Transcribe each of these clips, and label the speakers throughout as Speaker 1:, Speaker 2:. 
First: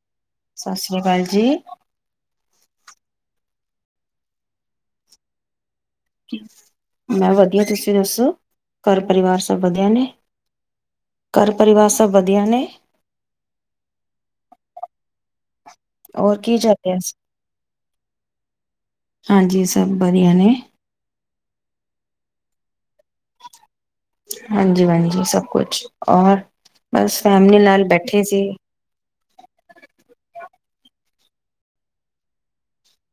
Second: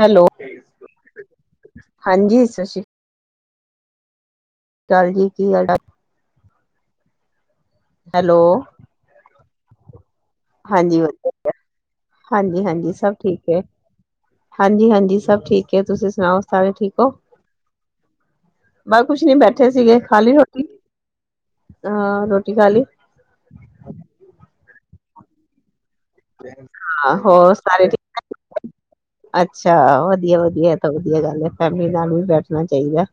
Speaker 1: Hello
Speaker 2: ਸਤਿ ਸ੍ਰੀ ਅਕਾਲ ਜੀ
Speaker 1: ਹਾਂਜੀ ਸਤਿ ਸ਼੍ਰੀਾਲ ਚਾਲਜੀੀ ਕੀ ਗ
Speaker 2: ਮੈਂ ਵਧੀਆ ਤੁਸੀਂ ਦੱਸੋ
Speaker 1: ਹੈਲੋ
Speaker 2: ਘਰ ਪਰਿਵਾਰ ਵਧੀਆ ਨੇ
Speaker 1: ਹਾਂਜੀ ਵਧੀਆ
Speaker 2: ਘਰ ਪਰਿਵਾਰ ਸਭ ਵਧੀਆ
Speaker 1: ਹਾਂਜੀ
Speaker 2: ਨੇ
Speaker 1: ਹਾਂਜੀ ਸਭ ਠੀਕ ਹੈ ਹਾਂਜੀ ਹਾਂਜੀ ਸਭ ਠੀਕ ਕੀ ਤੁਸੀਂ
Speaker 2: ਔਰ
Speaker 1: ਸੁਣਾਓ
Speaker 2: ਕੀ
Speaker 1: ਸਾਰੇ
Speaker 2: ਚੱਲ
Speaker 1: ਠੀਕ
Speaker 2: ਰਿਹਾ
Speaker 1: ਹੋ
Speaker 2: ਸੀ?
Speaker 1: ਬ ਕੁਛ ਨੀ
Speaker 2: ਹਾਂਜੀ
Speaker 1: ਬੈਠੇ
Speaker 2: ਸਭ
Speaker 1: ਸੀਗੇ ਖਾਲੀ
Speaker 2: ਵਧੀਆ ਨੇ
Speaker 1: ਰੋਟੀ ਹਾਂ ਰੋਟੀ ਖਾਲ ਲਈ
Speaker 2: ਹਾਂਜੀ ਹਾਂਜੀ ਸਭ ਕੁਛ ਔਰ
Speaker 1: ਹਾਂ
Speaker 2: ਬਸ
Speaker 1: ਹੋਰ
Speaker 2: ਫੈਮਲੀ ਨਾਲ
Speaker 1: ਸਾਰੇ
Speaker 2: ਬੈਠੇ ਸੀ
Speaker 1: ਠੀਕਠਾਕ ਅੱਛਾ ਵਧੀਆ ਵਧੀਆ ਵਧੀਆ ਤਾਂ ਵਧੀਆ ਗੱਲ ਹੈ ਫੈਮਲੀ ਨਾਲ ਵੀ ਬੈਠਣਾ ਚਾਹੀਦਾ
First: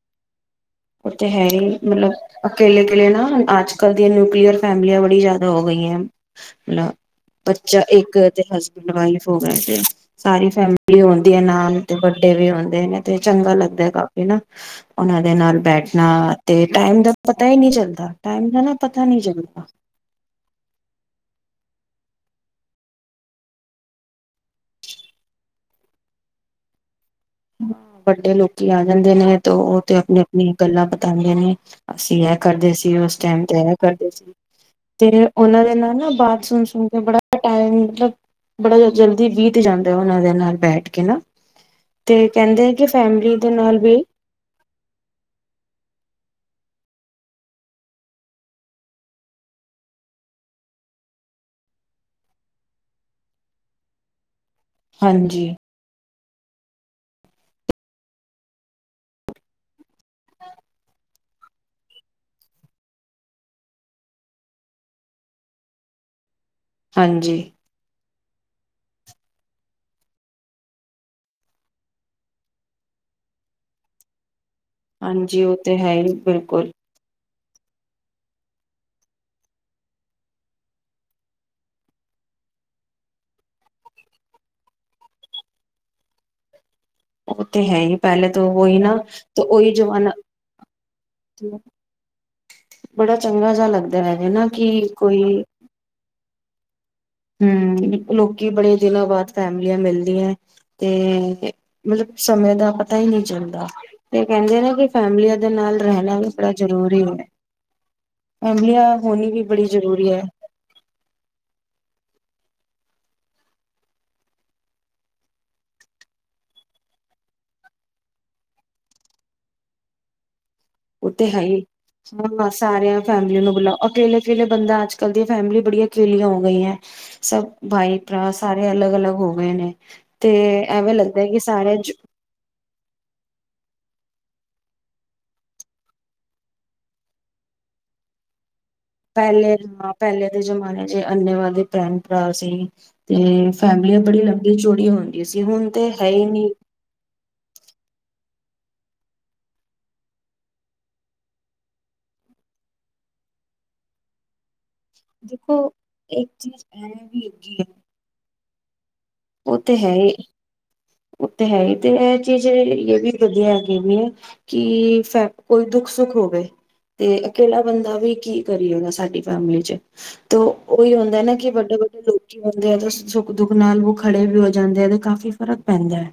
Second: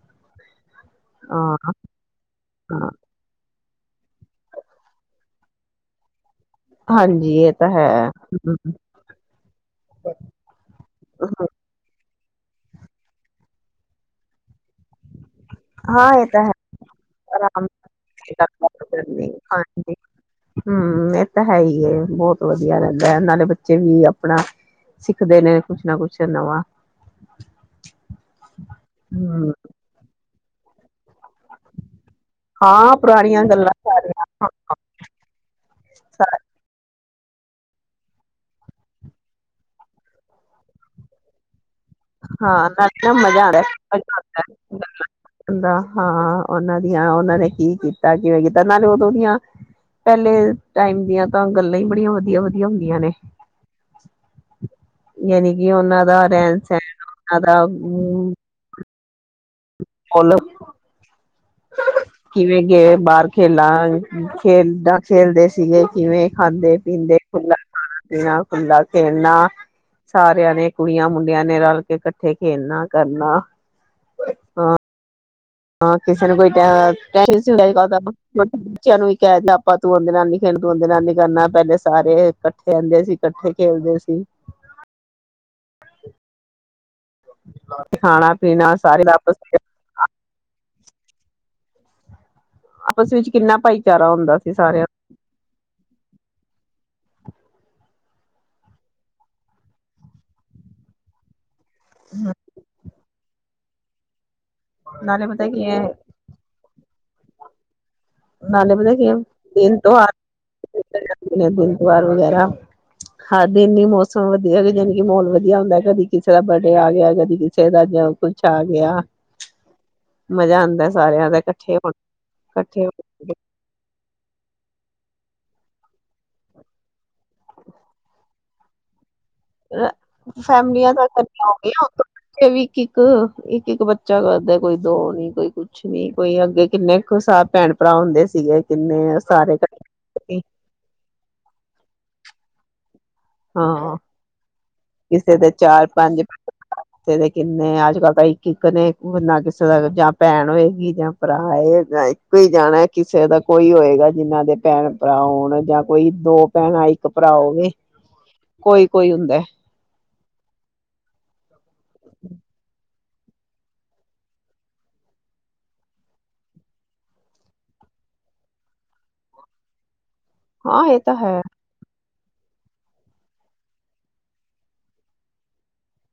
Speaker 2: ਉੱਥੇ ਹੈ
Speaker 1: ਹਾਂ
Speaker 2: ਹੀ ਮਤਲਬ ਅਕੇਲੇ
Speaker 1: ਹਾਂ
Speaker 2: ਕਿਲੇ ਨਾ ਅੱਜ ਕੱਲ ਦੀਆਂ ਨਿਊਕਲੀਅਰ ਫੈਮਲੀਆਂ ਬੜੀ ਜਿਆਦਾ ਹੋ ਗਈਆਂ ਮਤਲਬ
Speaker 1: ਹਾਂਜੀ ਇਹ ਤਾਂ
Speaker 2: ਬੱਚਾ
Speaker 1: ਹੈ
Speaker 2: ਇੱਕ ਤੇ ਹਸਬੈਂਡ ਵਾਈਫ ਹੋ ਗਿਆ ਤੇ ਸਾਰੀ ਫੈਮਲੀ ਆਉਂਦੀ ਹੈ ਨਾਲ ਤੇ ਵੱਡੇ ਵੀ ਹੁੰਦੇ ਨੇ ਤੇ ਚੰਗਾ ਲੱਗਦਾ ਕਾਫੀ ਨਾ ਉਹਨਾਂ ਦੇ ਬੈਠਣਾ
Speaker 1: ਹਾਂ ਇਹ ਤਾਂ ਹੈ
Speaker 2: ਤੇ ਟਾਈਮ ਦਾ ਪਤਾ ਹੀ
Speaker 1: ਆਰਾਮ
Speaker 2: ਨਹੀਂੀ ਚੱਲਦਾ
Speaker 1: ਨਾਲ
Speaker 2: ਟਮ ਦਾ ਨਾ
Speaker 1: ਗੱਲਬਾਤ
Speaker 2: ਪਤਾ ਨਹੀਂੀ
Speaker 1: ਕਰਨੀ
Speaker 2: ਚੱਲਦਾ
Speaker 1: ਹਾਂਜੀ ਹਮ ਇਹ ਤਾਂ ਹੈ ਹੀ ਹੈ, ਬਹੁਤ ਵਧੀਆ ਰਹਿੰਦਾ ਹੈ ਨਾਲੇ ਬੱਚੇ ਵੀ ਆਪਣਾ ਸਿੱਖਦੇ ਨੇ ਕੁਛ ਨਾ ਕੁਛ ਨਵਾਂ
Speaker 2: ਹ ਵੱਡੇ ਲੋਕੀ ਆ ਜਾਂਦੇ ਨੇ ਤੇ
Speaker 1: ਹੂੰ,
Speaker 2: ਉਹ ਤੇ ਆਪਣੇ ਗੱਲਾਂ ਪਤਾ ਵੀ ਨੇ ਅਸੀਂ ਇਹ ਕਰਦੇ
Speaker 1: ਹਾਂ
Speaker 2: ਸੀ ਉਸ
Speaker 1: ਪੁਰਾਣੀਆਂ
Speaker 2: ਟਾਈਮ ਤੇ
Speaker 1: ਗੱਲਾਂ
Speaker 2: ਇਹ ਕਰਦੇ
Speaker 1: ਸਾਰੀਆਂ
Speaker 2: ਸੀ ਤੇ ਉਹਨਾਂ ਦੇ ਨਾਲ ਨਾ
Speaker 1: ਸਾਰ
Speaker 2: ਬਾਤ ਸੁਣ ਸੁਣ ਕੇ ਬੜਾ ਟਮ ਮਤਲਬ ਬੜਾ ਜਲਦੀ ਬ ਤੇ ਜਾਂਦਾ ਉਹਨਾਂ ਦੇ ਨਾਲ ਬੈਠ ਕੇ ਨਾ ਤੇ
Speaker 1: ਹਾਂ
Speaker 2: ਕਹਿੰਦੇ ਕਿ
Speaker 1: ਨ
Speaker 2: ਫੈਮਿਲੀ
Speaker 1: ਮਜ਼ਾ
Speaker 2: ਦੇ ਨਾਲ ਵੀ
Speaker 1: ਆਉਂਦਾਦਾ ਹਾਂ ਉਹਨਾਂ ਆਂ ਉਹਨਾਂ ਨੇ ਕੀ ਕੀਤਾ ਕਿਵੇਂ ਕੀਤਾ ਨਾਲੇ ਉਦੋਂ ਦੀਆਂ ਪਹਿਲੇ ਟਾਈਮ ਦੀਆਂ ਤਾਂ ਗੱਲਾਂ ਹੀ ਬੜੀਆਂ ਵਧੀਆ ਵਧੀਆ ਹੁੰਦੀਆਂ ਨੇ
Speaker 2: ਹਾਂਜੀ
Speaker 1: ਐਕ ਉਹਨਾਂ ਦਾਾ ਫੈਂਸ ਸਦਾ ਕੁੱਲ ਕਿਵੇਂ ਗ ਬਾਹਰ ਖੇਲਾਂ ਖੇਲਦਾ ਖੇਲਦੇ ਸੀਗੇ ਕਿਵੇਂ ਖਾਂਦੇ ਪੀਂਦੇ
Speaker 2: ਹਾਂਜੀ
Speaker 1: ਫੁੱਲਾਂ ਖ ਖੁੱਲਾ ਖੇਲਣਾ ਸਾਰਿਆਂ ਨੇ ਕੁੜੀਆਂ ਮੁੰਡਿਆਂ ਨੇ ਰਲ ਕੇ ਕੱਠੇ ਖੇਲਣਾ ਕਰਨਾ ਹਾਂ
Speaker 2: ਹਾਂਜੀ ਉਹ ਤੇ ਹੈ
Speaker 1: ਹਾਂ
Speaker 2: ਹੀ
Speaker 1: ਕਿਸੇ ਨੂੰ ਕੋਈ ਤਾਂ
Speaker 2: ਬਿਲਕੁਲ
Speaker 1: ਅੱਜ ਕੱਲ ਤਾਂ ਬੱਚਿਆਂ ਨੂੰ ਵੀ ਕਹਿ ਆਪਾਂ ਤੂੰ ਆਦੇ ਨਾਨੀ ਖੇਣ ਤੂੰ ਆਦੇ ਨਾਨੀ ਕਰਨਾ ਪਹਿਲੇ ਸਾਰੇ ਇਕੱਠੇ ਰਹਿੰਦੇ ਸੀ ਇਕੱਠੇ ਖੇਲਦੇ ਸੀ
Speaker 2: ਉਹ ਤੇ ਹੈ ਹੀ, ਪਹਿਲੇ
Speaker 1: ਖਾਣਾ
Speaker 2: ਤਾਂ
Speaker 1: ਪੀਣਾ
Speaker 2: ਉਹਹੀ ਨਾ
Speaker 1: ਸਾਰੇ ਦਾ ਆਪਸ
Speaker 2: ਉਹੀ ਜੋ ਹਨ ਨਾ ਠੀ [inaudible]
Speaker 1: ਆਪਸ
Speaker 2: ਬੜਾ
Speaker 1: ਵਿੱਚ
Speaker 2: ਚੰਗਾ
Speaker 1: ਕਿੰਨਾ
Speaker 2: ਜਿਹਾ ਲੱਗਦਾ,
Speaker 1: ਭਾਈਚਾਰਾ
Speaker 2: ਹੈ ਜੇ
Speaker 1: ਹੁੰਦਾ
Speaker 2: ਨਾ
Speaker 1: ਸੀ
Speaker 2: ਕਿ
Speaker 1: ਸਾਰਿਆਂ
Speaker 2: ਕੋਈ ਹਮ, ਲੋਕੀ ਬੜੇ ਦਿਨਾਂ ਬਾਅਦ ਫੈਮਲੀਆਂ ਮਿਲਦੀਆਂ ਤੇ ਮਤਲਬ, ਸਮੇਂ ਦਾ ਪਤਾ ਹੀ ਨਹੀਂ ਚੱਲਦਾ। ਹਮ [inaudible] ਕਹਿੰਦੇ ਨੇ ਕਿ,
Speaker 1: ਦਾ। ਨਾਲੇ
Speaker 2: ਫੈਮਲੀਆਂ
Speaker 1: ਪਤਾ
Speaker 2: ਦੇ
Speaker 1: ਕੀ
Speaker 2: ਨਾਲ
Speaker 1: ਹੈ
Speaker 2: ਰਹਿਣਾ ਵੀ ਬੜਾ ਜਰੂਰੀ ਹੈ।
Speaker 1: ਨਾਲੇ ਪਤਾ
Speaker 2: ਫੈਮਲੀਆਂ
Speaker 1: ਕਿ,
Speaker 2: ਹੋਣੀ ਵੀ ਬੜੀ
Speaker 1: ਦਿਨ ਤੋਂ
Speaker 2: ਜ਼ਰੂਰੀ ਹੈ
Speaker 1: ਦਿਨ ਤੋਂ ਵਾਰ ਵਗੈ ਹਾਂ ਦਿਨਨੀ ਮੌਸਮ ਵਧੀਆ, ਜਾਣੀ ਕਿ ਮਾਹੌਲ ਵਧੀਆ ਹੁੰਦਾ। ਕਦੀ ਕਿਸੇ ਦਾ ਬਰਡੇ ਆ ਗਿਆ, ਕਦੀ ਕਿਸੇ ਦਾ, ਜਾਂ ਕੁਛ ਆ ਗਿਆ ਮਜ਼ਾ ਆਂਦਾ ਸਾਰਿਆਂ ਦਾ ਕੱਠੇ ਹੋਣਾ। ਕੱਠੇ ਹੋ-
Speaker 2: ਫੈਮਿਲੀਆ ਨੂੰ ਬੁਲਾ ਅਕੇਲੇ ਅਕੇਲੇ ਬੰਦਾ ਅੱਜ -ਕੱਲ ਦੀਆ ਫੈਮਲੀ ਬੜੀਆਂ ਅਕੇਲੀਆਂ ਹੋ ਗਈ ਏ। ਸਭ ਭਾਈ ਭਰਾ ਸਾਰੇ ਅਲੱਗ ਅਲੱਗ ਹੋ ਗਏ ਨੇ ਤੇ
Speaker 1: ਫੈਮਲੀਆਂ
Speaker 2: ਐਵੇਂ
Speaker 1: ਦਾ ਵੀ
Speaker 2: ਲੱਗਦਾ
Speaker 1: ਇੱਕਲੀ
Speaker 2: ਕਿ
Speaker 1: ਹੋ
Speaker 2: ਸਾਰੇ
Speaker 1: ਗੀਆਂ, ਉਤੋਂ ਬੱਚੇ ਵੀ ਇੱਕ ਇੱਕ, ਇੱਕ ਇੱਕ ਬਚ- ਚਾ ਕਰਦੇ ਕੋਈ ਦੋ ਨੀ ਕੋਈ ਕੁਛ ਨੀ, ਕੋਈ ਅੱਗੇ ਕਿੰਨੇ ਕੁ ਸ ਭੈਣ ਭਰਾ ਹੁੰਦੇ ਸੀਗੇ। ਕਿੰਨੇ ਸਾਰੇ
Speaker 2: ਪਹਿਲੇ
Speaker 1: ਇਕੱਠੇ
Speaker 2: -ਪਹਿਲੇ ਦੇ
Speaker 1: ਸੀ,
Speaker 2: ਜਮਾਨੇ ਚ ਅੰਨੇਵਾ ਦੇ ਭੈਣ ਭਰਾ ਸੀ [inaudible] ਤੇ
Speaker 1: ਹਾਂ
Speaker 2: ਫੈਮਲਿਂਆਂ ਬੜੀ ਲੰਬੀ ਚੋੜੀ ਹੁੰਦੀ
Speaker 1: ਕਿਸੇ
Speaker 2: ਸੀ,
Speaker 1: ਦੇ
Speaker 2: ਹੁਣ
Speaker 1: ਚਾਰ
Speaker 2: ਤੇ ਹੈ
Speaker 1: ਪੰਜ
Speaker 2: ਈ ਨੀ।
Speaker 1: ਕਿ ਕਦੇ ਨਾ ਕਿਸੇ ਦਾ ਜਾਂ ਭੈਣ ਹੋਏਗੀ ਜਾਂ ਭਰਾ ਹੈ, ਜਾਂ ਇੱਕੋ ਹੀ ਜਾਣਾ, ਕਿਸੇ ਦਾ ਕੋਈ ਹੋਏਗਾ ਜਿੰਹਨਾਂ ਦੇ ਭੈਣ ਭਰਾ
Speaker 2: ਦੇਖੋ
Speaker 1: ਹੋਣ, ਜਾਂ ਕੋਈ
Speaker 2: ਇੱਕ
Speaker 1: ਦੋ
Speaker 2: ਚੀਜ਼
Speaker 1: ਭੈਣਾਂ,
Speaker 2: ਐ ਵੀ
Speaker 1: ਭਰਾ
Speaker 2: ਹੈਗੀ ਹੈ
Speaker 1: ਹੋਵੇ। ਕੋਈ
Speaker 2: ਉਹ ਤੇ ਹੈ ਈ। ਉਹ ਤੇ ਹੈ ਈ ਤੇ ਇਹ ਚੀਜ਼ ਵਲੀ ਇਹ ਵੀ ਵਧੀਆ ਕੀ ਨੀ ਏ, ਕਿ ਫ ਕੋਈ ਦੁੱਖ ਸੁੱਖ ਹੋਵੇ ਤੇ ਅਕੇਲਾ ਬੰਦਾ ਵੀ ਕੀ ਕਰੇਗਾ, ਸਾਡੀ ਫੈਮਿਲੀ ਚ- ਤੇ
Speaker 1: ਹਾਂ
Speaker 2: ਉਹੀ
Speaker 1: ਇਹ ਤਾਂ
Speaker 2: ਹੁੰਦਾ ਨਾ
Speaker 1: ਹੈ
Speaker 2: ਕਿ ਵੱਡੇ ਵੱਡੇ ਲੋਕ ਹੁੰਦੇ ਆ, ਤੇ ਸੁੱਖ -ਦੁੱਖ ਨਾਲ ਉਹ ਖੜੇ ਵੀ ਹੋ ਜਾਂਦੇ ਨੇ, ਤੇ ਕਾਫੀ [inaudible] ਪੈਂਦਾ ਹੈ,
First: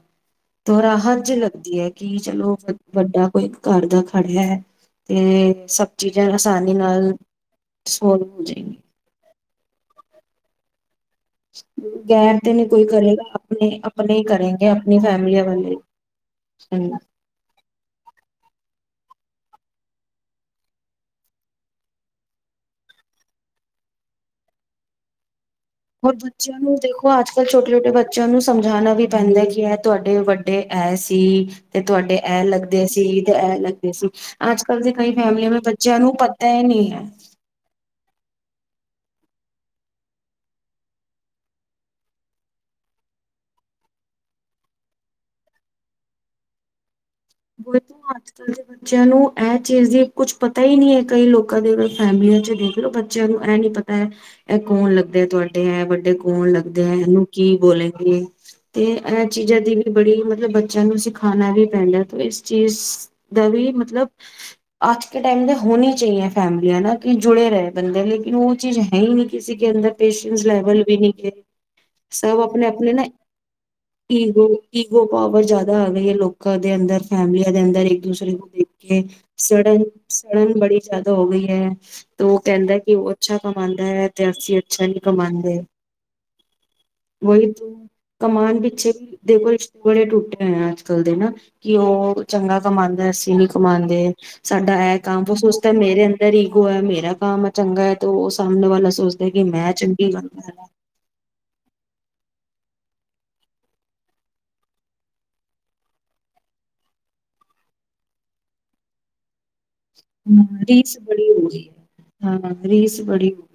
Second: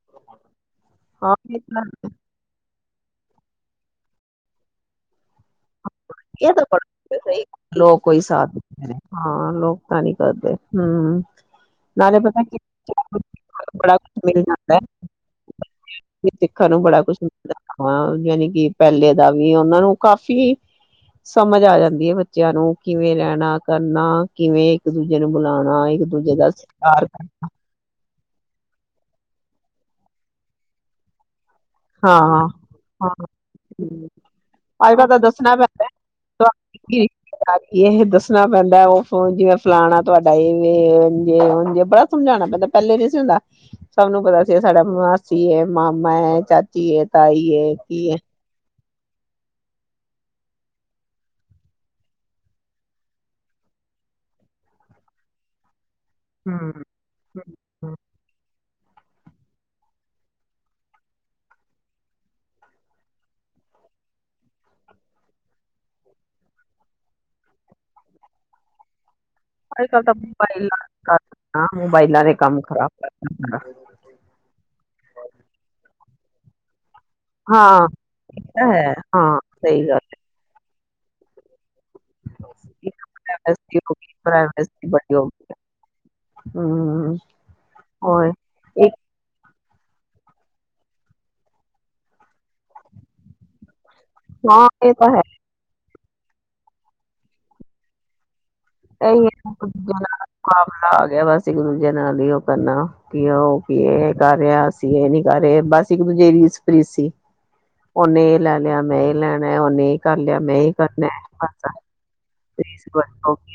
Speaker 2: ਤੇ ਰਾਹਤ
Speaker 1: ਹਾਂ
Speaker 2: ਜੀ
Speaker 1: ਇਹ
Speaker 2: ਲੱਗਦੀ
Speaker 1: ਤਾਂ
Speaker 2: ਏ ਕੀ ਚਲੋ ਵੱਡਾ ਕੋਈ ਘਰ ਦਾ ਖੜਿਆ ਹੈ ਤੇ- ਸਭ ਚੀਜ਼ਾਂ
Speaker 1: ਇਹ ਤਾਂ
Speaker 2: ਆਸਾਨੀ ਨਾਲ
Speaker 1: ਬੜਾ ਸਹੀ ਲੋਕ ਕੋਈ
Speaker 2: ਸੋਲਵ ਹੋ
Speaker 1: ਸਾਥ
Speaker 2: ਜਾਏਂਗੀ।
Speaker 1: ਹਾਂ ਲੋਕ ਤਾਂ ਨੀ ਕਰਦੇ, ਹੂ। ਨਾਲੇ
Speaker 2: ਗੈਰ
Speaker 1: ਪਤਾ
Speaker 2: ਤੇ
Speaker 1: ਕੀ
Speaker 2: ਨਹੀਂ ਕੋਈ ਕਰੇਗਾ ਆਪਣੇ
Speaker 1: ਬੜਾ
Speaker 2: ਆਪਣੇ
Speaker 1: ਕੁਛ
Speaker 2: ਹੀ
Speaker 1: ਮਿਲ
Speaker 2: ਕਰੇਗੇ
Speaker 1: ਜਾਂਦਾ,
Speaker 2: ਆਪਣੀ ਫੈਮਲੀਆਂ ਵਾਲੇ।
Speaker 1: ਸਿੱਖਣ ਨੂੰ ਬੜਾ ਕੁਛ ਮਿਲ ਜਾਂਦਾ, ਹਾਂ ਯਾਨੀ ਕਿ ਪਹਿਲੇ ਦਾ ਵੀ ਉਹਨਾਂ ਨੂੰ ਕਾਫ਼ੀ ਸਮਝ ਆ ਜਾਂਦੀ ਏ ਬੱਚਿਆਂ ਨੂੰ, ਕਿਵੇਂ ਰਹਿਣਾ, ਕਰਨਾ, ਕਿਵੇਂ ਇੱਕ ਦੂਜੇ ਨੂੰ ਬੁਲਾਉਣਾ ਇੱਕ
Speaker 2: ਹੋਰ
Speaker 1: ਦੂਜੇ ਦਾ
Speaker 2: ਬੱਚਿਆਂ ਨੂੰ
Speaker 1: ਸਤਿਕਾਰ
Speaker 2: ਦੇਖੋ, ਅੱਜ ਕੱਲ੍ਹ ਛੋਟੇ ਛੋਟੇ ਬੱਚਿਆਂ ਨੂੰ ਸਮਝਾਣਾ ਵੀ ਪੈਂਦਾ ਕੀ- ਕਿ ਤੁਹਾਡੇ ਵੱਡੇ ਐ ਸੀ। ਤੇ ਤੁਹਾਡੇ
Speaker 1: ਹਾਂ
Speaker 2: ਇਹ
Speaker 1: ਹਾਂ
Speaker 2: ਲੱਗਦੇ ਸੀ, ਤੇ ਇਹ ਲੱਗਦੇ ਸੀ। ਅੱਜ ਕੱਲ੍ਹ ਦੇ
Speaker 1: ਕੱਲ
Speaker 2: ਕਈ
Speaker 1: ਤਾਂ
Speaker 2: ਫੈਮਲੀਆਂ
Speaker 1: ਦੱਸਣਾ ਪੈਂਦਾ
Speaker 2: ਬੱਚਿਆਂ ਨੂੰ ਪਤਾ ਈ ਨਹੀਂ
Speaker 1: ਤੁਹਾਡੀ
Speaker 2: ਹੈ।
Speaker 1: ਰਿਸ਼ਤੇਦਾਰੀ ਇਹ ਦੱਸਣਾ ਪੈਂਦਾ ਉਹ ਜਿਵੇਂ ਫਲਾਣਾ ਤੁਹਾਡਾ ਏ ਵੇ, ਉਂਜ ਜੇ ਬੜਾ ਸਮਝਾਣਾ ਪੈਂਦਾ। ਪਹਿਲੇ ਨੀ ਸੀ ਹੁੰਦਾ। ਸਭ ਨੂੰ ਪਤਾ ਸੀ ਸਾਡਾ ਮਾਸੀ ਏ, ਮਾਮਾ ਏ, ਚਾਚ- [unintelligible] ਤਾਈ ਏ
Speaker 2: ਉਹੀ
Speaker 1: ਕੀ
Speaker 2: ਤਾਂ
Speaker 1: ਏ।
Speaker 2: ਅੱਜ-ਕੱਲ੍ਹ ਦੇ ਬੱਚਿਆਂ ਨੂੰ ਇਹ ਚੀਜ਼ ਦੀ ਕੁਛ ਪਤਾ ਈ ਨੀ ਐ। ਕਈ ਲੋਕਾਂ ਦੇ ਫੈਮਲੀਆਂ ਚ ਦੇਖ ਲਓ ਬੱਚਿਆਂ ਨੂੰ ਇਹ ਨੀ ਪਤਾ ਐ ਕੌਣ ਲੱਗਦਾ ਤੁਹਾਡੇ। ਐ ਵੱਡ- ਡੇ ਕੌਣ
Speaker 1: ਹੂੰ
Speaker 2: ਲੱਗਦੇ ਐ? ਇਨੂੰ ਕੀ ਬੋਲਗੇ? ਤੇ ਐ ਚੀਜ਼ਾਂ ਦੀ ਵੀ ਬੜੀ ਮਤਲਬ ਬੱਚਿਆਂ ਨੂੰ ਸਿਖਾਣਾ ਵੀ ਪੈਂਦਾ। ਇਸ ਚੀਜ਼ ਦਾ ਵੀ ਮਤਲਬ ਅੱਜ ਕੇ ਟਾਈਮ ਮੇ ਹੋਣੀ ਚਾਹੀਏ ਫੈਮਲੀਆਂ ਨਾ ਕਿ ਜੁੜੇ ਰਹੇ ਬੰਦੇ। ਲੇਕਿਨ ਉਹ ਚੀਜ਼ ਹੈ ਈ ਨੀ। ਕਿਸੀ ਕੇ
Speaker 1: ਅੱਜ
Speaker 2: ਅੰਦਰ
Speaker 1: ਕੱਲ ਤਾਂ
Speaker 2: ਪੇਸ਼ੈਂਸ ਲੈਵਲ ਵੀ ਨ
Speaker 1: ਮੋਬਾਇਲਾਂ ਮੋਬਾਇਲਾਂ ਨੇ
Speaker 2: ਸਭ
Speaker 1: ਕੰਮ
Speaker 2: ਆਪਣੇ
Speaker 1: ਖ਼ਰਾਬ
Speaker 2: ਆਪਣੇ ਨਾ
Speaker 1: ਕਰਤਾ ਸਾਰਾ।
Speaker 2: ਈਗੋ ਈਗੋ ਪਾਵਰ ਜ਼ਿਆਦਾ ਆ ਗਈ ਹੈ ਲੋਕ ਦੇ ਅੰਦਰ ਫੈਮਲੀਆਂ ਦੇ ਅੰਦਰ
Speaker 1: ਹਾਂ
Speaker 2: ਇੱਕ ਦੂਸਰੇ ਕੋ
Speaker 1: ਇਹ
Speaker 2: ਦੇਖ
Speaker 1: ਤਾਂ ਹੈ
Speaker 2: ਕੇ
Speaker 1: ਹਾਂ
Speaker 2: ਸੜਨ
Speaker 1: ਸਹੀ ਗੱਲ
Speaker 2: ਸੜਨ ਬੜੀ ਜਿਆਦ ਹੋ ਗਈ ਹੈ ਤੇ ਉਹ ਕਹਿੰਦਾ ਕਿ ਉਹ ਅੱਛਾ
Speaker 1: ਪ੍ਰਾਈਵੇਸੀ
Speaker 2: ਕਮਾਉਂਦਾ
Speaker 1: ਹੋ
Speaker 2: ਹੈ
Speaker 1: ਗਈ,
Speaker 2: ਤੇ ਅਸੀਂ ਅੱਛਾ
Speaker 1: ਪ੍ਰਾਈਵੇਸੀ
Speaker 2: ਨਹੀਂ
Speaker 1: ਬੜੀ ਹੋ ਗਈ
Speaker 2: ਕਮਾਉਂਦੇ
Speaker 1: ਹੂੰ
Speaker 2: ਉਹੀ ਤ
Speaker 1: ਹੋਰ
Speaker 2: ਕਮਾਉਣ ਪਿੱਛੇ
Speaker 1: ਇੱਕ
Speaker 2: ਵੀ ਦੇਖੋ ਬੜੇ ਟੁੱਟੇ ਹੋਏ ਆ ਅੱਜ ਕੱਲ ਦੇ ਨਾ ਕਿ ਉਹ ਚੰਗਾ ਕਮਾਉਦਾ ਅਸੀਂ ਨ ਕਮਾਉਂਦੇ
Speaker 1: ਹਾਂ
Speaker 2: ਸਾਡਾ ਇਹ
Speaker 1: ਤਾਂ ਹੈ
Speaker 2: ਕੰਮ ਵਸੂਸ ਤਾਂ ਮੇਰੇ ਅੰਦਰ ਇਧਰ ਈਗੋ ਹੈ ਮੇਰਾ ਕੰਮ ਚੰਗਾ ਹੈ ਤੇ ਉਸ
Speaker 1: ਦੂਜੇ ਦਾ
Speaker 2: ਕਰ ਰਿਹਾ।
Speaker 1: ਮੁਕਾਬਲਾ ਆ ਗਿਆ ਵਾਸ ਇੱਕ ਦੂਜੇ ਨਾਲ ਹੀ ਉਹ ਕਰਨਾ ਕਿ ਉਹ ਕੀ ਇਹ ਕਰ ਰਿਹਾ ਅਸੀਂ ਇਹ ਨੀ ਕਰ ਰਹੇ ਬਸ ਇੱਕ ਦੂਜੇ ਰੀਸਪੀਤ ਸੀ ਉਹਨੇ ਇਹ ਲੈ ਲਿਆ ਮੈਂ ਇਹ ਲੈਣਾ ਮੈਂ ਉਹਨੇ ਹੀ ਕਰ ਲਿਆ ਮੈਂ
Speaker 2: ਰੀਸ
Speaker 1: ਕਰਨਾ
Speaker 2: ਬੜੀ ਹੋ ਗਈ ਹੈ ਹਾਂ ਰੀਸ ਬੜੀ ਹੋ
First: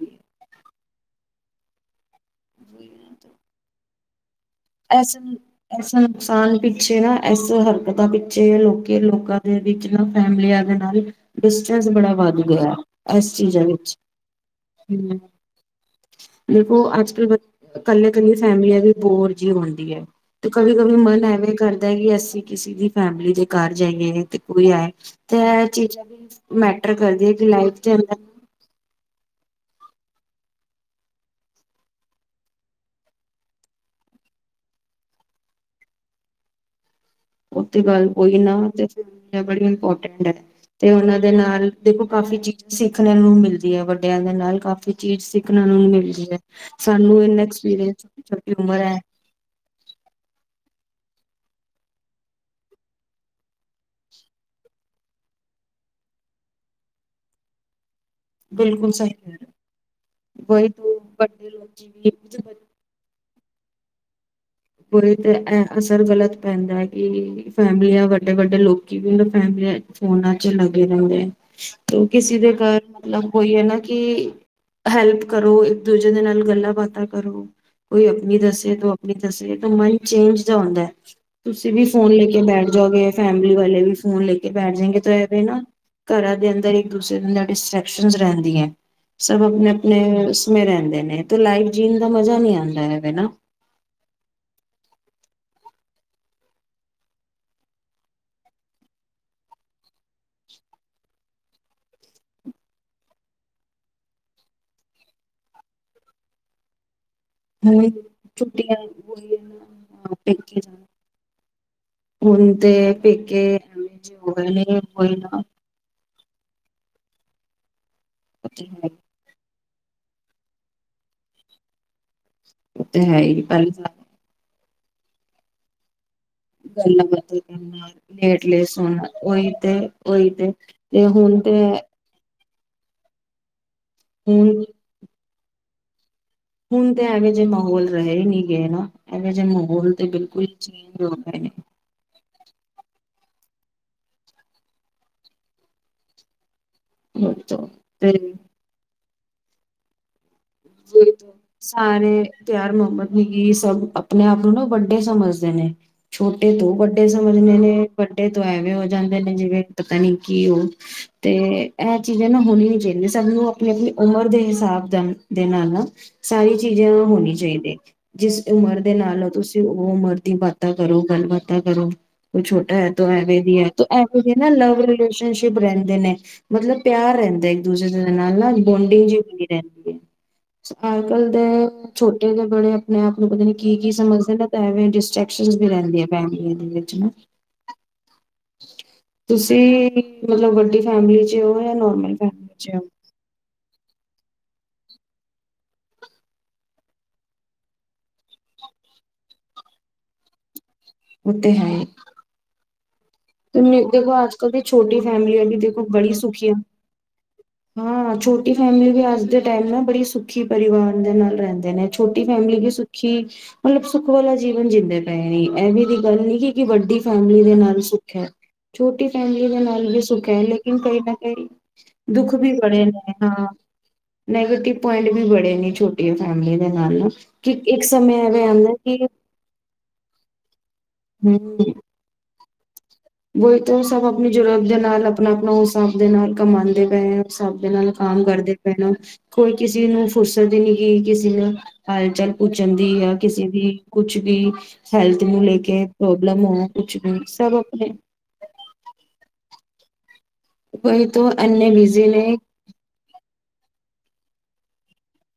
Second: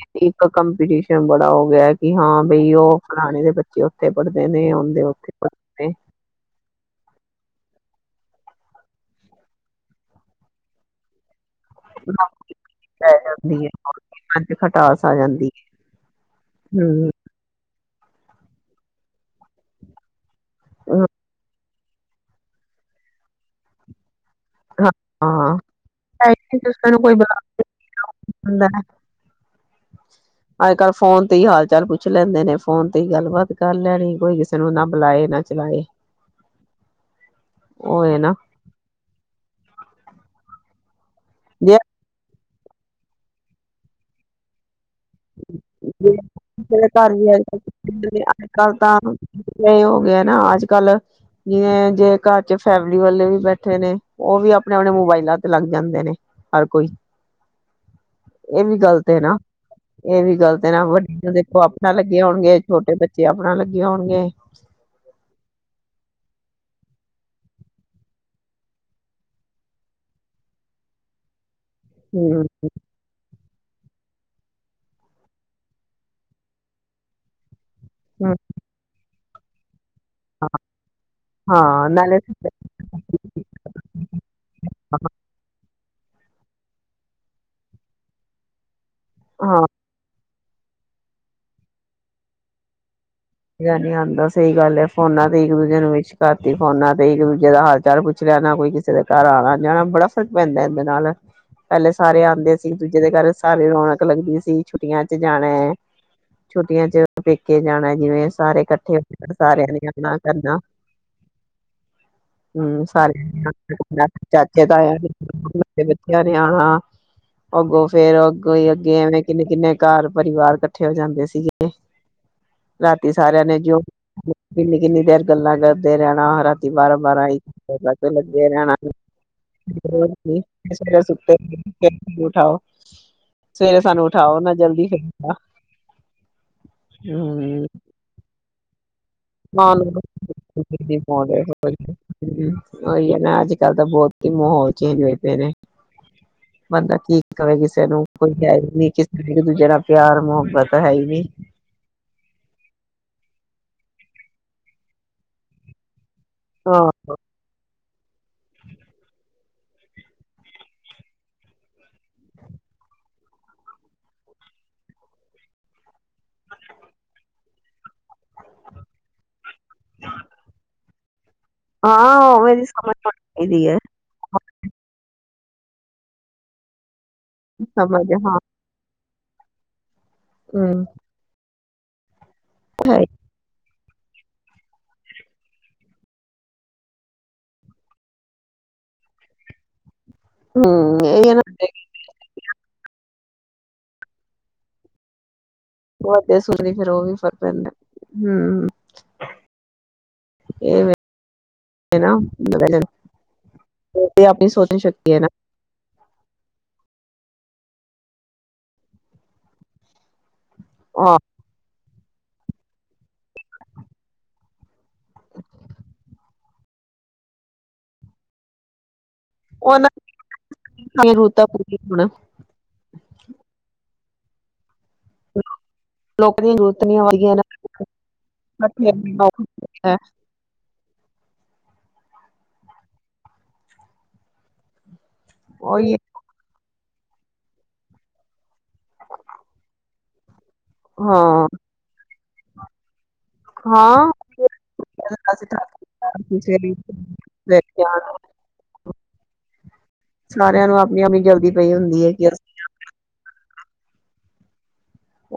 Speaker 1: ਕਮਪੀਟੀਸ਼ਨ ਬੜਾ ਹੋ ਗਿਆ ਹੈ ਵੀ ਹਾਂ ਬਈ ਉਹ ਪੁਰਾਣੇ ਦੇ ਬੱਚੇ ਤੇੜ
Speaker 2: ਐਸਾ ਐਸਾ ਨੁਕਸਾਨ ਪਿੱਛੇ ਨਾ ਇਸ ਹਰਕਤਾਂ ਪਿੱਛੇ ਲੋਕ ਲੋਕਾਂ ਦੇ ਵਿੱਚ ਨਾ ਫੈਮਲੀਆਂ ਦੇ ਨਾਲ ਡਿਸਟੈਂਸ ਬੜਾ ਵੱਧ ਗਿਆ
Speaker 1: ਪੈ
Speaker 2: ਇਸ ਚੀਜ਼ਾਂ
Speaker 1: ਜਾਂਦੀ ਹੈ
Speaker 2: ਵਿੱਚ
Speaker 1: ਮਨ ਚ
Speaker 2: ਹ
Speaker 1: ਖਟਾਸ ਆ ਜਾਂਦੀ ਹੈ
Speaker 2: ਦੇਖੋ
Speaker 1: ਹਮ
Speaker 2: ਅੱਜ ਕੱਲ ਇਕੱਲੇ ਕੱਲੀਆਂ ਫੈਮਲੀਆਂ ਦੇ ਬੋਰ ਜੀ ਹੁੰਦੀ ਹੈ ਕਵ ਕਵੀ ਮਨ ਹੈਵੇ ਕਰ ਕਿ ਅਸੀਂ ਕਿਸੇ ਦੀ ਫੈਮਿਲੀ ਦੇ ਘਰ ਜਾਈਏ ਤੇ
Speaker 1: ਹਾਂ
Speaker 2: ਹੀ ਤੇ
Speaker 1: ਹਾਂ,
Speaker 2: ਇਹ ਚੀਜ਼ਾਂ ਵੀ
Speaker 1: ਹੈ ਹੀ ਨੀ, ਕਿਸੇ
Speaker 2: ਮੈਟਰ
Speaker 1: ਨੂੰ ਕੋਈ
Speaker 2: ਕਰਦੀ ਹੈ
Speaker 1: ਬੁਲਾ
Speaker 2: ਕਿ ਲਾਈਫ ਦੇ ਅੰਦਰ
Speaker 1: ਦਿੰਦਾ ਅੱਜ ਕੱਲ੍ਹ ਫੋਨ ਤੇ ਹੀ ਹਾਲ ਚਾਲ ਪੁੱਛ ਲੈਂਦੇ ਨੇ ਫੋਨ ਤੇ ਹੀ ਗੱਲਬਾਤ ਕਰ ਲੈਣੀ ਕੋਈ ਕਿਸੇ ਨੂੰ ਨਾ ਬੁਲਾਏ ਨਾ ਚਲਾਏ
Speaker 2: ਉਹ ਤੇ ਗੱਲ ਕੋਈ ਨਾ ਤੇ ਫ ਬੜੀ ੋਰਟਟ ਤੇ ਉਹਨਾਂ ਦੇ ਨਾਲ
Speaker 1: ਜੇ
Speaker 2: ਦੇਖੋ ਕਾਫ਼ੀ ਚੀਜ਼ ਸਿੱਖਣ ਨੂੰ ਮਿਲਦੀ ਹੈ ਵੱਡਿਆਂ ਦੇ ਨਾਲ ਕਾਫੀ ਚੀਜ਼ ਸਿੱਖਣਾ ਮਿਲਦੀ ਹੈ
Speaker 1: ਘਰ
Speaker 2: ਸਾਨੂੰ
Speaker 1: ਵੀ
Speaker 2: ਇਹ ਐਕਸਪੀੰਸ
Speaker 1: ਅੱਜ
Speaker 2: ਛੋਟੀ
Speaker 1: ਕੱਲ
Speaker 2: ਉਮਰ ਹੈ
Speaker 1: ਤਾਂ ਇਹ ਹੋ ਗਿਆ ਨਾ ਅੱਜ ਕੱਲ ਜਿਵੇਂ ਜੇ ਘਰ ਚ ਫੈਮਿਲੀ ਵਾਲੇ ਵੀ ਬੈਠੇ ਨੇ ਉਹ ਵੀ ਆਪਣੇ ਆਪਣੇ ਮੋਬਾਇਲਾਂ ਤੇ ਲੱਗ ਜਾਂਦੇ ਨੇ ਹਰ ਕੋਈ ਇਹ ਵੀ
Speaker 2: ਬਿਲਕੁਲ
Speaker 1: ਗੱਲ
Speaker 2: ਸਹੀ
Speaker 1: ਤੇ ਨਾ
Speaker 2: ਹੈ।
Speaker 1: ਇਹ ਵੀ ਗੱਲ
Speaker 2: ਵਹੀ
Speaker 1: ਤੇ ਨਾ
Speaker 2: ਤੋਂ
Speaker 1: ਵੱਡੀਆਂ
Speaker 2: ਵੱਡੇ
Speaker 1: ਦੇਖੋ ਆਪਣਾ ਲੱਗੇ
Speaker 2: ਲੋਕ
Speaker 1: ਹੋਣਗੇ ਛੋਟੇ ਬੱਚੇ ੇ ਆਪਣਾ ਲੱਗੇ ਹੋਣਗੇ
Speaker 2: ਕੋਈ ਤੇ ਇਹ ਅਸਰ ਗ਼ਲਤ ਪੈਂਦਾ ਹੈ ਕਿ ਫੈਮਲੀਆਂ ਵੱਡੇ ਵੱਡੇ ਲੋਕੀ ਵੀ ਉਹ ਫੈਮਲੀਆਂ ਫੋਨਾਂ ਚ ਲੱਗੇ ਰਹਿੰਦੇ ਹੈ ਕਿਸੇ
Speaker 1: ਹਮ
Speaker 2: ਦੇ ਘਰ ਮਤਲਬ ਹੋਈ ਹੈ ਨਾ ਕਿ ਹੈਲਪ ਕਰੋ ਇੱਕ ਦੂਜੇ ਦੇ ਨਾਲ ਗੱਲਾਂ ਬਾਤਾਂ ਕਰੋ ਕੋਈ ਆਪਣੀ ਦੱਸੇ ਤਾਂ ਆਪਣੀ ਦੱਸੇ ਤਾਂਮਾਈ ਚੇਂਜ ਦਾ ਹੁੰਦਾ ਹੈ ਤੁਸੀਂ ਵੀ
Speaker 1: ਹਾਂ
Speaker 2: ਫੋਨ
Speaker 1: ਨਾਲੇ
Speaker 2: ਲੈਕੇ ਬੈਠ ਜਾਓਗੇ ਫੈਮਲੀ ਵਾਲੇ ਵੀ ਫੋਨ ਲੈਕੇ ਬੈਠ ਜਾਗੇਵੇ ਨਾ ਘਰਾਂ ਦੇ ਅੰਦਰ ਇੱਕ ਦੂਸਰੇ ਡਿਸਟਰੈਕਸ਼ਨ ਰਹਿੰਦੀਆਂ ਸਭ
Speaker 1: ਹਾਂ
Speaker 2: ਆਪਣੇ ਆਪਣੇ ਰਹਿੰਦੇ ਨੇ ਤੇ ਲਾਈਵ ਜੀਣ ਦਾ ਮਜ਼ਾ ਨਹੀਂੀ ਆਉਂਦਾ ਹੈਗਾ ਨਾ
Speaker 1: ਨੀ ਆਉਂਦਾ ਸਹੀ ਗੱਲ ਫੋਨਾ ਤੇ ਇੱਕ ਦੂਜੇ ਨੂੰ ਵਿਸ਼ ਕਰਤੀ ਫੋਨਾ ਤੇ ਇੱਕ ਦੂਜੇ ਦਾ ਹਾਲ ਚਾਲ ਪੁੱਛ ਲਿਆ ਨਾ ਕੋਈ ਕਿਸੇ ਦੇ ਘਰ ਆਣਾ ਜਾਣਾ ਬੜਾ ਫਰਕ ਪੈਂਦਾ ਇਹਦੇ ਨਾਲ ਪਹਿਲੇ ਸਾਰੇ ਆਉਂਦੇ ਸੀ ਇੱਕ ਦੂਜੇ ਦੇ ਘਰ ਸਾਰੀ ਰੌਣਕ ਲੱਗਦੀ ਸੀ ਛੁੱਟੀਆਂ ਚ ਜਾਣਾ ਹੈ ਛੁੱਟੀਆਂ ਚ ਪੇਕੇ
Speaker 2: ਹੁਣ
Speaker 1: ਜਾਣਾ ਜਿਵੇਂ ਸਾਰੇ
Speaker 2: ਛੁੱਟੀਆਂ
Speaker 1: ਇਕੱਠੇ ਹੋ
Speaker 2: ਹੋਈ
Speaker 1: ਸਾਰਿਆਂ ਨੇ ਆਪਣਾ ਕਰਨਾ
Speaker 2: ਪੇਕੇ ਹੁਣ ਤੇ
Speaker 1: ਹਮ ਸਾਰਿਆਂ
Speaker 2: ਪੇਕੇ ਐਵੇਂ
Speaker 1: ਨੇਣਾ
Speaker 2: ਜੇ ਹੋ ਗਏ ਨੇ
Speaker 1: ਚਾਚੇ ਤ
Speaker 2: ਕੋਈ
Speaker 1: ਹਰਿਆਣਾ ਹੋਗੋ ਫੇਰ ਅੱਗੋਂ ਹੀਈ
Speaker 2: ਨਾ
Speaker 1: ਅੱਗੇ ਐਵੇਂ ਕਿੰਨੇ ਕਿੰਨੇ ਘਰ ਪਰਿਵਾਰ ਇਕੱਠੇ ਹੋ ਜਾਂਦੇ ਸੀਗੇ
Speaker 2: ਉਹ ਤੇ
Speaker 1: ਰਾਤੀ
Speaker 2: ਹੈ ਹੀ
Speaker 1: ਸਾਰਿਆਂ ਨੇ
Speaker 2: ਪਹਿਲੇ
Speaker 1: ਜਿਉ ਕਿੰਨੀ ਕਿੰਨੀ ਦੇਰ ਗੱਲਾਂ ਕਰਦੇ ਰਹਿਣ ਰਾਤੀ ਬਾਰਾਂ
Speaker 2: ਗੱਲਾਂ
Speaker 1: ਬਾਰਾਂ
Speaker 2: ਬਾਤਾਂ ਕਰਨਾ ਲੇਟ
Speaker 1: ਲੱਗੇ
Speaker 2: ਲੇਟ
Speaker 1: ਰਹਿਣਾ
Speaker 2: ਸੋਣਾ ਉਹੀ ਤੇ ਉਹੀ ਤੇ
Speaker 1: ਸ
Speaker 2: ਤੇ ਹੁਣ ਤੇ
Speaker 1: ਸੁੱਤੇ ਉਠਾਓ ਸਵੇਰੇ ਸਾਨੂੰ ਉਠਾਓ ਨਾ
Speaker 2: ਹੁਣ
Speaker 1: ਜਲਦੀ ਫਿਰ ਹੈ
Speaker 2: ਹੁਣ ਤੇ ਹੈਗੇ ਮਾਹੌਲ ਰਹੇ ਨਹੀਂੀ ਗਏ ਨਾ ਐਵੇਂ ਜੇ ਮਾਹੌਲ ਤੇ ਬਿਲਕੁਲ ਚੇਂਜ ਹੋ ਗਏ ਨੇ
Speaker 1: ਹੀ ਨਾ ਅਜ ਕਲ ਤਾਂ ਬਹੁਤ ਹੀ ਮੁੂੰਹ ਹੋ ਚ ਹਜ ਹੋ ਫ ਬੰਦਾ ਕੀ ਕਵੇ ਕਿਸੇ ਨੂੰ
Speaker 2: ਤੇ
Speaker 1: ਕੋਈ [unintelligible] ਫ ਦੂਜੇ ਨਾਲ ਪਿਆਰ ਮੋਹ
Speaker 2: ਸਾਰੇ ਪਿਆਰ ਮਹੋਬਤ ਯੇਹੀ ਸਭ ਆਪਣੇ ਆਪ ਨੂੰ ਨਾ ਵੱਡੇ ਸਮਝਦੇ ਨੇ। ਛੋਟੇ ਤੋਂ
Speaker 1: ਹਾਂ
Speaker 2: ਵੱਡੇ ਸਮਝਣੇ ਨੇ। ਵੱਡੇ ਤੋਂ ਐਵੇਂ ਹੋ ਜਾਂਦੇ ਨੇ ਜਿਵੇਂ ਪਤਾ ਨੀ ਕੀ ਉਹ ਤੇ ਇਹ ਚੀਜ਼ਾਂ ਨਾ ਹੋਣੀ ਨੀ ਚਾਹੀਦੀਆਂ ਸਾਨੂੰ ਆਪਣੀ ਆਪਣੀ ਉਮਰ ਦੇ ਹਿਸਾਬ ਦਾ ਦੇ ਨਾਲ ਸਾਰੀ ਚੀਜ਼ਾਂ ਹੋਣੀ ਚਾਹੀਦੀਆਂ ਜਿਸ ਉਮਰ ਦੇ ਨਾਲ ਤੁਸੀਂ ਉਹ ਉਮਰ ਦੀ ਬਾਤਾਂ ਕਰੋ ਗੱਲਬਾਤ ਕਰੋ
Speaker 1: ਹਾਂ
Speaker 2: ਕੋਈ
Speaker 1: ਉਵੇਂ ਦੀ
Speaker 2: ਛੋਟਾ
Speaker 1: ਸਮਝ ਹੋਣੀ
Speaker 2: ਹੈ ਅਵੇਦੀ ਹੈ
Speaker 1: ਚਾਹੀਦੀ
Speaker 2: ਅਵੇ ਨਾ ਲਵ ਰਲੇਸ਼ਨਸ਼ਿਪ ਰਹਿੰਦੇ ਨੇ ਮਤਲਬ ਪਿਆਰ ਰਹਿੰਦਾ ਇੱਕ ਦੂਜੇ
Speaker 1: ਸਮਝ
Speaker 2: ਦੇ
Speaker 1: ਹਾਂ
Speaker 2: ਨਾਲ ਨਾ ਬੋਂਡਿੰਗ ਜੀ ਵੀ ਰਹਿੰਦੀ ਹੈ।
Speaker 1: ਹਮ
Speaker 2: ਅੱਜ ਕੱਲ ਦੇ ਛੋਟ ਦੇ ਬੜੇ ਆਪਣੇ ਆਪ ਨੂੰ ਪਤਾ ਨੀ ਕੀ ਕੀ ਕੀ ਸਮਝਦੇ ਨਾ ਤਾਂ ਐਵੇਂ ਡਿਸਟਰ੍ਰੈਕ ਵੀ ਰਹਿੰਦੀ ਫੈਮੀਆਂ ਦੇ ਵਿੱਚ ਨ। ਤੁਸੀਂ ਮਤਲਬ ਵੱਡੀ
Speaker 1: ਹਮ
Speaker 2: ਫੈਮਿਲੀ
Speaker 1: ਇਹ
Speaker 2: ਚ
Speaker 1: ਨਾ
Speaker 2: ਉਹ ਜਾਂ ਨੋਰਮਲ ਫੈਮ ਚ।
Speaker 1: ਉਹਧ ਸੂਰੀ ਫੇਰ ਉਹ ਵੀ ਫਰ ਪੈਂਦਾ, ਹਮ ਹ ਇਹ ਨਾ [unintelligible]
Speaker 2: ਤੁ ਦੇਖੋ
Speaker 1: ਤੇ
Speaker 2: ਆਜ
Speaker 1: ਆਪਣੀ
Speaker 2: ਕੱਲ ਦੀ
Speaker 1: ਸੋਚਣ
Speaker 2: ਛੋਟੀ
Speaker 1: ਸ਼ਕਤੀ ਹੈ ਨਾ
Speaker 2: ਫੈਮਿਲੀਆਂ ਵੀ ਦੇਖੋ ਬੜੀ ਸੁਖੀਆਂ। ਹਾਂ ਛੋਟੀ ਫੈਮਿਲੀ ਵੀ ਅੱਜ ਦੇ ਟਾਈਮ ਨਾਲ ਬੜੀ ਸੁਖ ਖੀ ਪਰਿਵਾਰ ਦੇ
Speaker 1: ਹਾਂ
Speaker 2: ਨਾਲ ਰਹਿੰਦੇ ਨੇ। ਛੋਟੀ ਫੈਮਿਲੀ ਵੀ ਸੁੱਖੀ ਮਤਲਬ ਸੁੱਖ ਵਾਲਾ ਜੀਵਨ ਜਿੰਦੇ ਪਏ ਨੇ ਇਹਵੇ ਦੀ ਗੱਲ ਨੀ ਕਿ ਵੱਡੀ ਫੈਮਿਲੀ ਦੇ ਨਾਲ ਸੁਖ ਹੈ ਛੋਟ ਟੀ ਫੈਮਲੀ ਦੇ ਨਾਲ
Speaker 1: ਉਹਨਾਂ
Speaker 2: ਵੀ ਸੁਖ ਹੈ ਲੇਕਿਨ ਕਈ
Speaker 1: ਦੀਆਂ
Speaker 2: ਨਾ
Speaker 1: ਜ਼ਰੂਰਤਾਂ
Speaker 2: ਕਈ
Speaker 1: ਪੂਰੀਆਂ ਹੋਣ
Speaker 2: ਦੁੱਖ ਵੀ ਬੜੇ ਨੇ ਹਾਂ। ਨੈਗੇਟੀਵ ਪੁਆਇੰਟ ਵੀ ਬੜੇ ਨੇ ਛੋਟੀ
Speaker 1: ਲੋਕਾਂ ਦੀਆਂ
Speaker 2: ਫੈਮਲੀ ਦੇ
Speaker 1: ਜ਼ਰੂਰਤਾਂ
Speaker 2: ਨਾਲ
Speaker 1: ਨੀ
Speaker 2: ਨਾ
Speaker 1: ਵਧੀਆਂ
Speaker 2: ਕਿ ਇੱਕ ਸਮੇਂ ਐਵੇਂ ਆਂਦਾ ਕਿ
Speaker 1: ਨਾ
Speaker 2: ਹਮ ਵੋਹੀ ਤੋਂ ਸਭ ਆਪਣੀ ਜੁਰਤ ਦੇ ਨਾਲ ਆਪਣਾ ਆਪਣਾ ਉਸ
Speaker 1: ਉਹੀ
Speaker 2: ਹਿਸਾਬ ਦੇ ਨਾਲ ਕਮਾਂਦੇ ਹੋ। ਪ ਹਾਬ ਦੇ ਨਾਲ ਕੰਮ ਕਰਦੇ ਪੈਣਾ ਕੋਈ ਕਿਸੇ ਨੂੰ ਫੁਰਸ ਸਤ ਨ ਕਿ ਕਿਸੇ
Speaker 1: ਹਾਂ
Speaker 2: ਨੇ ਹਾਲ ਚਾਲ ਉ ਜਾਂਦੀ ਆ ਕਿਸੇ ਦੀ
Speaker 1: ਹਾਂ
Speaker 2: ਕੁਛ ਵੀ ਹੈਲਥ ਨੂੰ ਲੈ ਕੇ ਪ੍ਰੋਬਲਮ ਹੋ ਕੁਛ ਵੀ ਸਭ ਆਪਣੇ
Speaker 1: ਸਾਰਿਆਂ ਨੂੰ, ਆਪਨੀ
Speaker 2: ਵਹੀ
Speaker 1: ਆਪਨੀ
Speaker 2: ਤੋਂ
Speaker 1: ਜਲਦੀ
Speaker 2: ਇੰਨੇ
Speaker 1: ਪਈ ਹੁੰਦੀ
Speaker 2: ਬਿਜ਼ੀ
Speaker 1: ਏ
Speaker 2: ਨੇ
Speaker 1: ਕਿ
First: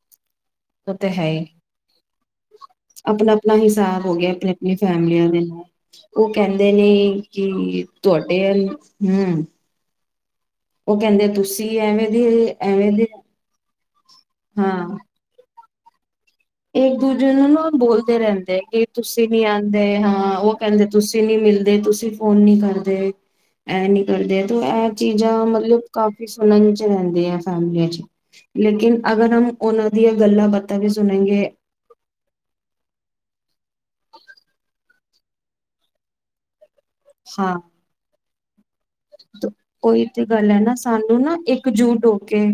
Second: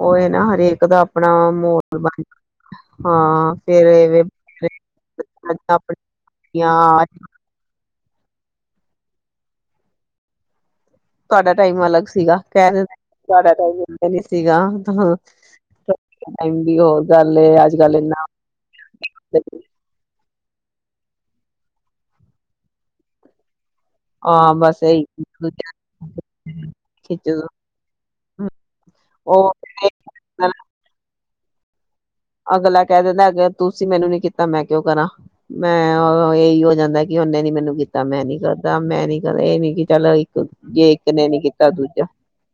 Speaker 1: ਉਹ ਇਹ ਨਾ ਹਰੇਕ ਦਾ ਆਪਣਾ ਮਾਹੋਲ ਬਣ
Speaker 2: ਆਪਨਾ
Speaker 1: ਹਾਂ
Speaker 2: ਆਪਨਾ
Speaker 1: ਫੇਰ
Speaker 2: ਹਿਸਾਬ ਹੋ ਗਿਆ, ਆਪਨੇ ਆਪਨੀ ਫੈਮਲੀਆਂ ਦੇ ਨਾਲ ਉਹ ਕਹਿੰਦੇ ਨੇ
Speaker 1: ਆਪਣੀਆਂ
Speaker 2: ਕਿ ਤੂੰ ਅਟੇਲ ਹਮ [inaudible]
Speaker 1: ਤੁਹਾਡਾ ਟਾਈਮ ਅਲੱਗ ਸੀਗਾ, ਕਹਿ
Speaker 2: ਐਵੇਂ
Speaker 1: ਦਿੰਦੇ
Speaker 2: ਦੇ
Speaker 1: ਤੁਡਾ ਟਮ ਨੀ ਸੀਗਾ
Speaker 2: ਹਾਂ
Speaker 1: ਟਾਈਮ ਦੀ
Speaker 2: ਇੱਕ
Speaker 1: ਹੋਰ
Speaker 2: ਦੂਜੇ
Speaker 1: ਗੱਲ ਏ
Speaker 2: ਨੂੰ ਨਾ
Speaker 1: ਅੱਜ ਕੱਲ
Speaker 2: ਬੋਲਦੇ
Speaker 1: ਇੰਨਾ
Speaker 2: ਰਹਿੰਦੇ ਕਿ, ਤੁਸੀਂ ਨੀ ਆੰਦੇ ਹਾਂ ਉਹ ਕਹਿੰਦੇ ਤੁਸੀਂ ਨੀ ਮਿਲਦੇ, ਤੁਸੀਂ ਫੋਨ ਨੀ ਕਰਦੇ ਇਹ ਨੀ ਕਰਦੇ
Speaker 1: ਹਾਂ
Speaker 2: ਤੇ
Speaker 1: ਬਸ
Speaker 2: ਇਹ
Speaker 1: ਇਹੀ
Speaker 2: ਚੀਜ਼ਾਂ ਮਤਲਬ ਕਾਫੀ ਸੁਣਨ ਚ ਰਹਿੰਦੇ
Speaker 1: ਖਿੱਚ
Speaker 2: ਆ ਫੈਮਲੀਆਂ ਚ, ਲੇਕਿਨ ਅਗਰ ਹਮ
Speaker 1: ਉਹ
Speaker 2: ਉਹਨਾਂ ਦੀਆਂ ਗੱਲਾਂ ਬਾਤਾਂ ਵੀ ਸੁਣ ਹਗੇ [inaudible]
Speaker 1: ਅਗਲਾ ਕਹਿ ਦਿੰਦਾ ਅ ਤੁਸੀਂ ਮੈਨੂੰ ਨੀ ਕੀਤਾ, ਮੈਂ ਕਿਉਂ ਕਰਾਂ ਮੈਂ ਇਹੀ ਹੋ ਜਾਂਦਾ। ਦਾ ਕਿ ਉਹਨੇ ਨੀ ਮੈਨੂੰ ਕੀਤਾ ਮੈਂ ਨੀ ਕਰਦਾ ਮੈਂ ਨੀ ਕਰਦਾ ਇਹ ਨੀ ਕਿ
Speaker 2: ਕੋਈ
Speaker 1: ਚੱਲ
Speaker 2: ਤੇ
Speaker 1: ਇੱਕ
Speaker 2: ਗੱਲ ਹੈ ਨਾ,
Speaker 1: ਜੇ ਇੱਕ
Speaker 2: ਸਾਨੂੰ
Speaker 1: ਨੇ
Speaker 2: ਨਾ
Speaker 1: ਨੀ
Speaker 2: ਇੱਕ
Speaker 1: ਕੀਤਾ ਦੂਜਾ
Speaker 2: ਜੂਟ ਹੋ ਕੇ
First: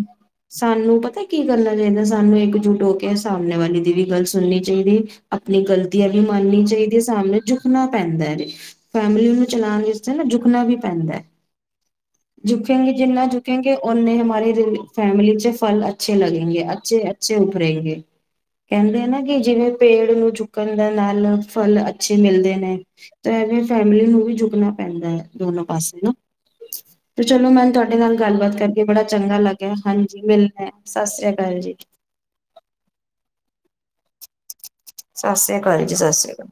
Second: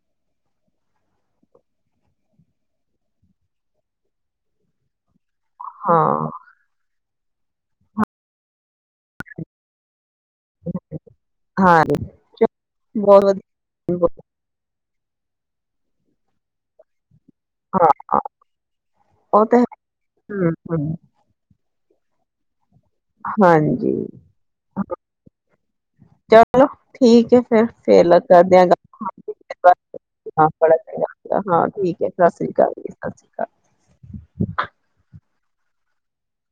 Speaker 2: ਸਾਨੂੰ ਪਤਾ ਕੀ ਗੱਲਾਂ ਚਾਦਾ ਸਾਨੂੰ ਇੱਕਜੁੱਟ ਹੋ ਕੇ, ਸਾਮਣੇ ਵਾਲੀ ਦੀ ਵੀ ਗੱਲ ਸੁਨਨੀ ਚਾਹੀਦੀ ਅਪਨੀ ਗਲਤੀਆਂ ਵੀ
Speaker 1: ਹਾਂ
Speaker 2: ਮੰਨਨੀ ਚਾਹੀਦੀਆਂ। ਸਾਹਮਣੇ ਝੁਕਨਾ ਪੈਂਦਾ ਜ, ਫੈਮਿਲੀ ਨੂੰ ਚਲਾਉਣ ਲਈ। ਨਾ ਜੁਕਣਾ ਵੀ ਪੈਂਦਾ
Speaker 1: ਹਾਂਜੀ।
Speaker 2: ਝੁਕੇਗੇ ਜਿੰਨਾ ਝੁਕੇੰਗੇ, ਓਨੇ ਹਮਾਰੇ ਫੈਮਿਲਲੀ ਚ ਫਲ ਅੱਛੇ ਲਗਗੇਗੇ ਅੱਛੇ [inaudible] ਬੱਚੇ ਉਭਰੇ
Speaker 1: ਹਾਂ
Speaker 2: ਗ ਕਹਿੰਦੇ ਆ ਨਾ ਕਿ,
Speaker 1: ਉਹ ਤਾਂ ਹੈ
Speaker 2: ਜਿਵੇਂ ਪੇੜ ਨੂੰ ਚੁੱਕਣ ਦੇ
Speaker 1: ਹਮ
Speaker 2: ਨਾਲ ਫਲ ਅੱਛੇ ਮਿਲਦੇ ਨੇ ਤਾਂ ਫਿਰ
Speaker 1: ਹਾਂਜੀ
Speaker 2: ਫੈਮਲੀ ਨੂੰ ਵੀ ਜੁਕਣਾ ਪੈਂਦਾ ਹੈ, ਦੋਨੋ ਪਾਸੇ ਨਾ
Speaker 1: ਚਲੋ
Speaker 2: ਤੇ
Speaker 1: ਠੀਕ ਹੈ
Speaker 2: ਚਲੋ
Speaker 1: ਫਿਰ
Speaker 2: ਮੈਨੂੰ ਤੁਹਾਡੇ
Speaker 1: ਫੇਰ
Speaker 2: ਨਾਲ ਗੱਲਬਾਤ
Speaker 1: ਕਰਦੇਿਆਂ ਗਲ
Speaker 2: ਕਰਕੇ ਬੜਾ
Speaker 1: ਹਾਂ ਠੀਕ
Speaker 2: ਚੰਗਾ
Speaker 1: ਹੈ,
Speaker 2: ਲੱਗਿਆ ਹਾਂਜੀ ਮਿਲਣਾ ਸਤਿ ਸ੍ਰੀ ਅਕਾਲ ਜੀ
Speaker 1: ਸਤਿ ਸ੍ਰੀ ਅਕਾਲ ਜੀ -ਸਤਿ ਸ਼੍ਰੀ ਅਕਾਲ।
Speaker 2: ਸਤ ਸ੍ਰੀ -ਅਕਾਲ ਜੀ, ਸਤਿ ਸ੍ਰੀ ਅਕਾਲ।